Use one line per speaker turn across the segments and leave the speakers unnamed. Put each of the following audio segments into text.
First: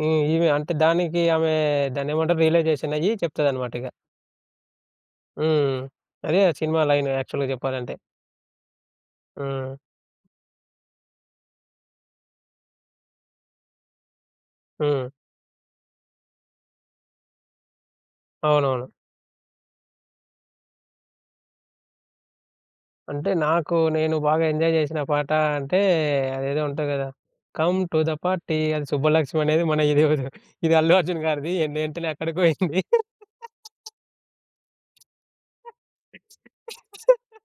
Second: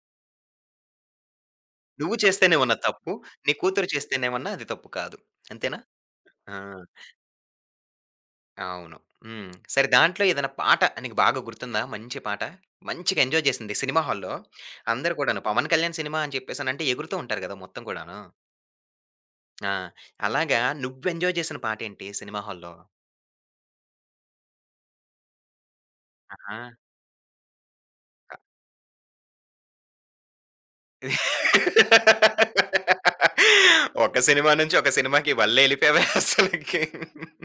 హ్మ్. ఈమె అంటే దానికి ఆమె
నువ్వు
దాన్నేమంటారు?
చేస్తేనేమన్నా
రియలైజేషన్ అయ్యి
తప్పు. నీ
చెప్తదన్నమాట ఇగ.
కూతురు చేస్తేనేమన్నా అది తప్పు కాదు. అంతేనా?
హ్మ్. అదే! ఆ
ఆ!
సినిమా లైన్ యాక్చువల్‌గా చెప్పాలంటే.
అవును. హ్మ్.
హ్మ్.
సరే దాంట్లో ఏదైనా పాట నీకు బాగా గుర్తుందా? మంచి పాట. మంచిగా ఎంజాయ్ చేసింది సినిమా హాల్‌లో.
హ్మ్.
అందరు కూడాను పవన్ కళ్యాణ్ సినిమా అని చెప్పేసనంటే ఎగురుతూ ఉంటారు కదా! మొత్తం కూడాను.
అవునవును.
ఆ! అలాగా నువ్వు ఎంజాయ్ చేసిన పాటేంటి సినిమా హాల్‌లో?
అంటే నాకు నేను బాగా ఎంజాయ్ చేసిన పాట అంటే, అదేదో
ఆ!
ఉంటది కదా! 'Come to the
uh
party' అది సుబ్బలక్ష్మి అనేది మన ఇది అల్లు అర్జున్ గారిది ఏం ఎంటోలే ఎక్కడికి పోయింది.
ఒక సినిమా నుంచి ఒక సినిమాకి వల్లే వెళ్ళిపోయావే అసలకి?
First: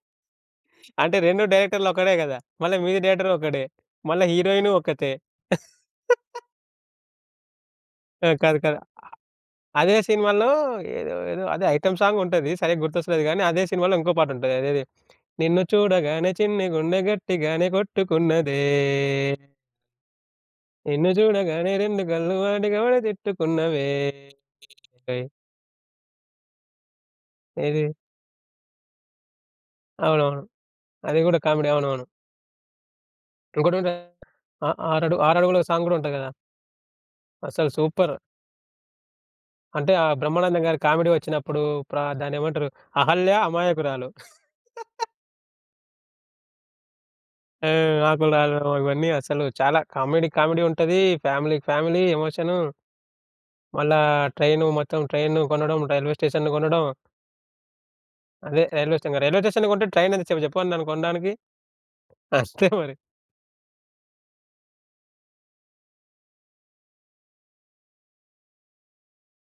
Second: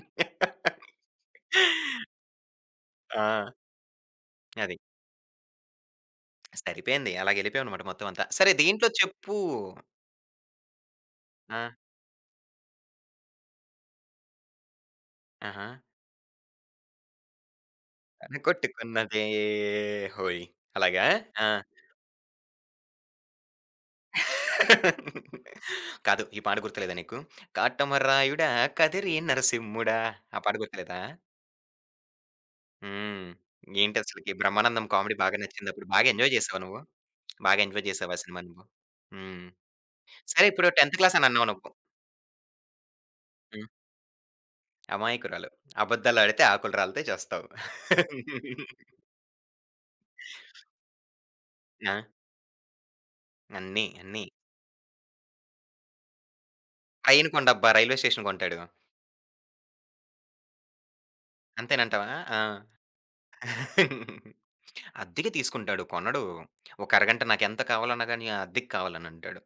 అంటే, 2 డైరెక్టర్లు ఒక్కడే కదా! మళ్ళా మ్యూజిక్
ఆ!
డైరెక్టర్ ఒక్కడే. మళ్ళా హీరోయిన్
అది.
ఒక్కతే.
సరిపోయింది. అలాగేళ్ళిపోయామన్నమాట మొత్తం అంతా.
ఆ!
సరే
కాదు. కదా అ
దీంట్లో చెప్పు?
అదే సినిమాలో ఏదో, ఏదో అదే
ఆ!
ఐటెమ్ సాంగ్ ఉంటది. సరిగ్గా గుర్తొస్తలేదు కానీ అదే సినిమాలో ఇంకో పాట ఉంటది. అదేది? నిన్ను
ఆహా!
చూడగానే చిన్ని గుండె గట్టిగానే
అని
కొట్టుకున్నదే.
కొట్టుకున్నదే హోయి! అలాగా.
నిన్ను
ఆ!
చూడగానే రెండు కళ్ళు వాటికవే తిట్టుకున్నవే హోయ్!
కాదు. ఈ పాట గుర్తులేదా నీకు?
ఏది?
కాటమరాయుడా కదిరి నరసింహుడా! ఆ
అవునవును.
పాట గుర్తులేదా?
అది కూడా కామెడీ అవునవును.
హ్మ్.
ఇంకోటి ఉంటది.
ఏంటి? అసలకి
ఆహ్,
బ్రహ్మానందం
ఆ
కామెడీ
ఆరడుగు
బాగా
ఆరడుగుల సాంగ్
నచ్చిందాప్పుడు
కూడా
బాగా
ఉంటది కదా!
ఎంజాయ్ చేసావా నువ్వు? బాగా
అసలు
ఎంజాయ్
సూపర్!
చేసావా సినిమా నువ్వు? హ్మ్.
అంటే, ఆ
సరే
బ్రహ్మానందం
ఇప్పుడు
గారి
10థ్
కామెడీ
క్లాస్ అని అన్నావు
వచ్చినప్పుడు
నువ్వు.
ప్ర దాన్నేమంటారు? అహల్య
హ్మ్.
అమాయకురాలు.
అమాయకురాలు. అబద్దాలు ఆడితే ఆకులు రాలతాయి చస్తావు.
ఆ! ఆకులు రాలడం ఇవన్నీ అసలు చాలా కామెడీ, కామెడీ ఉంటది. ఫ్యామిలీకి ఫ్యామిలీ
ఆ!
ఎమోషను.
అన్నీ.
మళ్ళా
అన్నీ.
ట్రైను మొత్తం ట్రైన్ను కొనడం. రైల్వే స్టేషన్‌ను కొనడం.
ట్రైన్ కొండబ్బా! రైల్వే స్టేషన్ కొంటాడు.
అదే! Railway station. రైల్వే స్టేషన్‌ని కొంటె ట్రైన్ ఎంత సేపు చెప్పు అన్న దన్ని కొనడానికి?
అంతేనంటావా? ఆ!
వస్తాయి మరీ.
అద్దెకి తీసుకుంటాడు కొనడు. ఒక అరగంట నాకేంత కావాలన్నా గాని ఆహ్, అద్దెకి కావాలనంటాడు.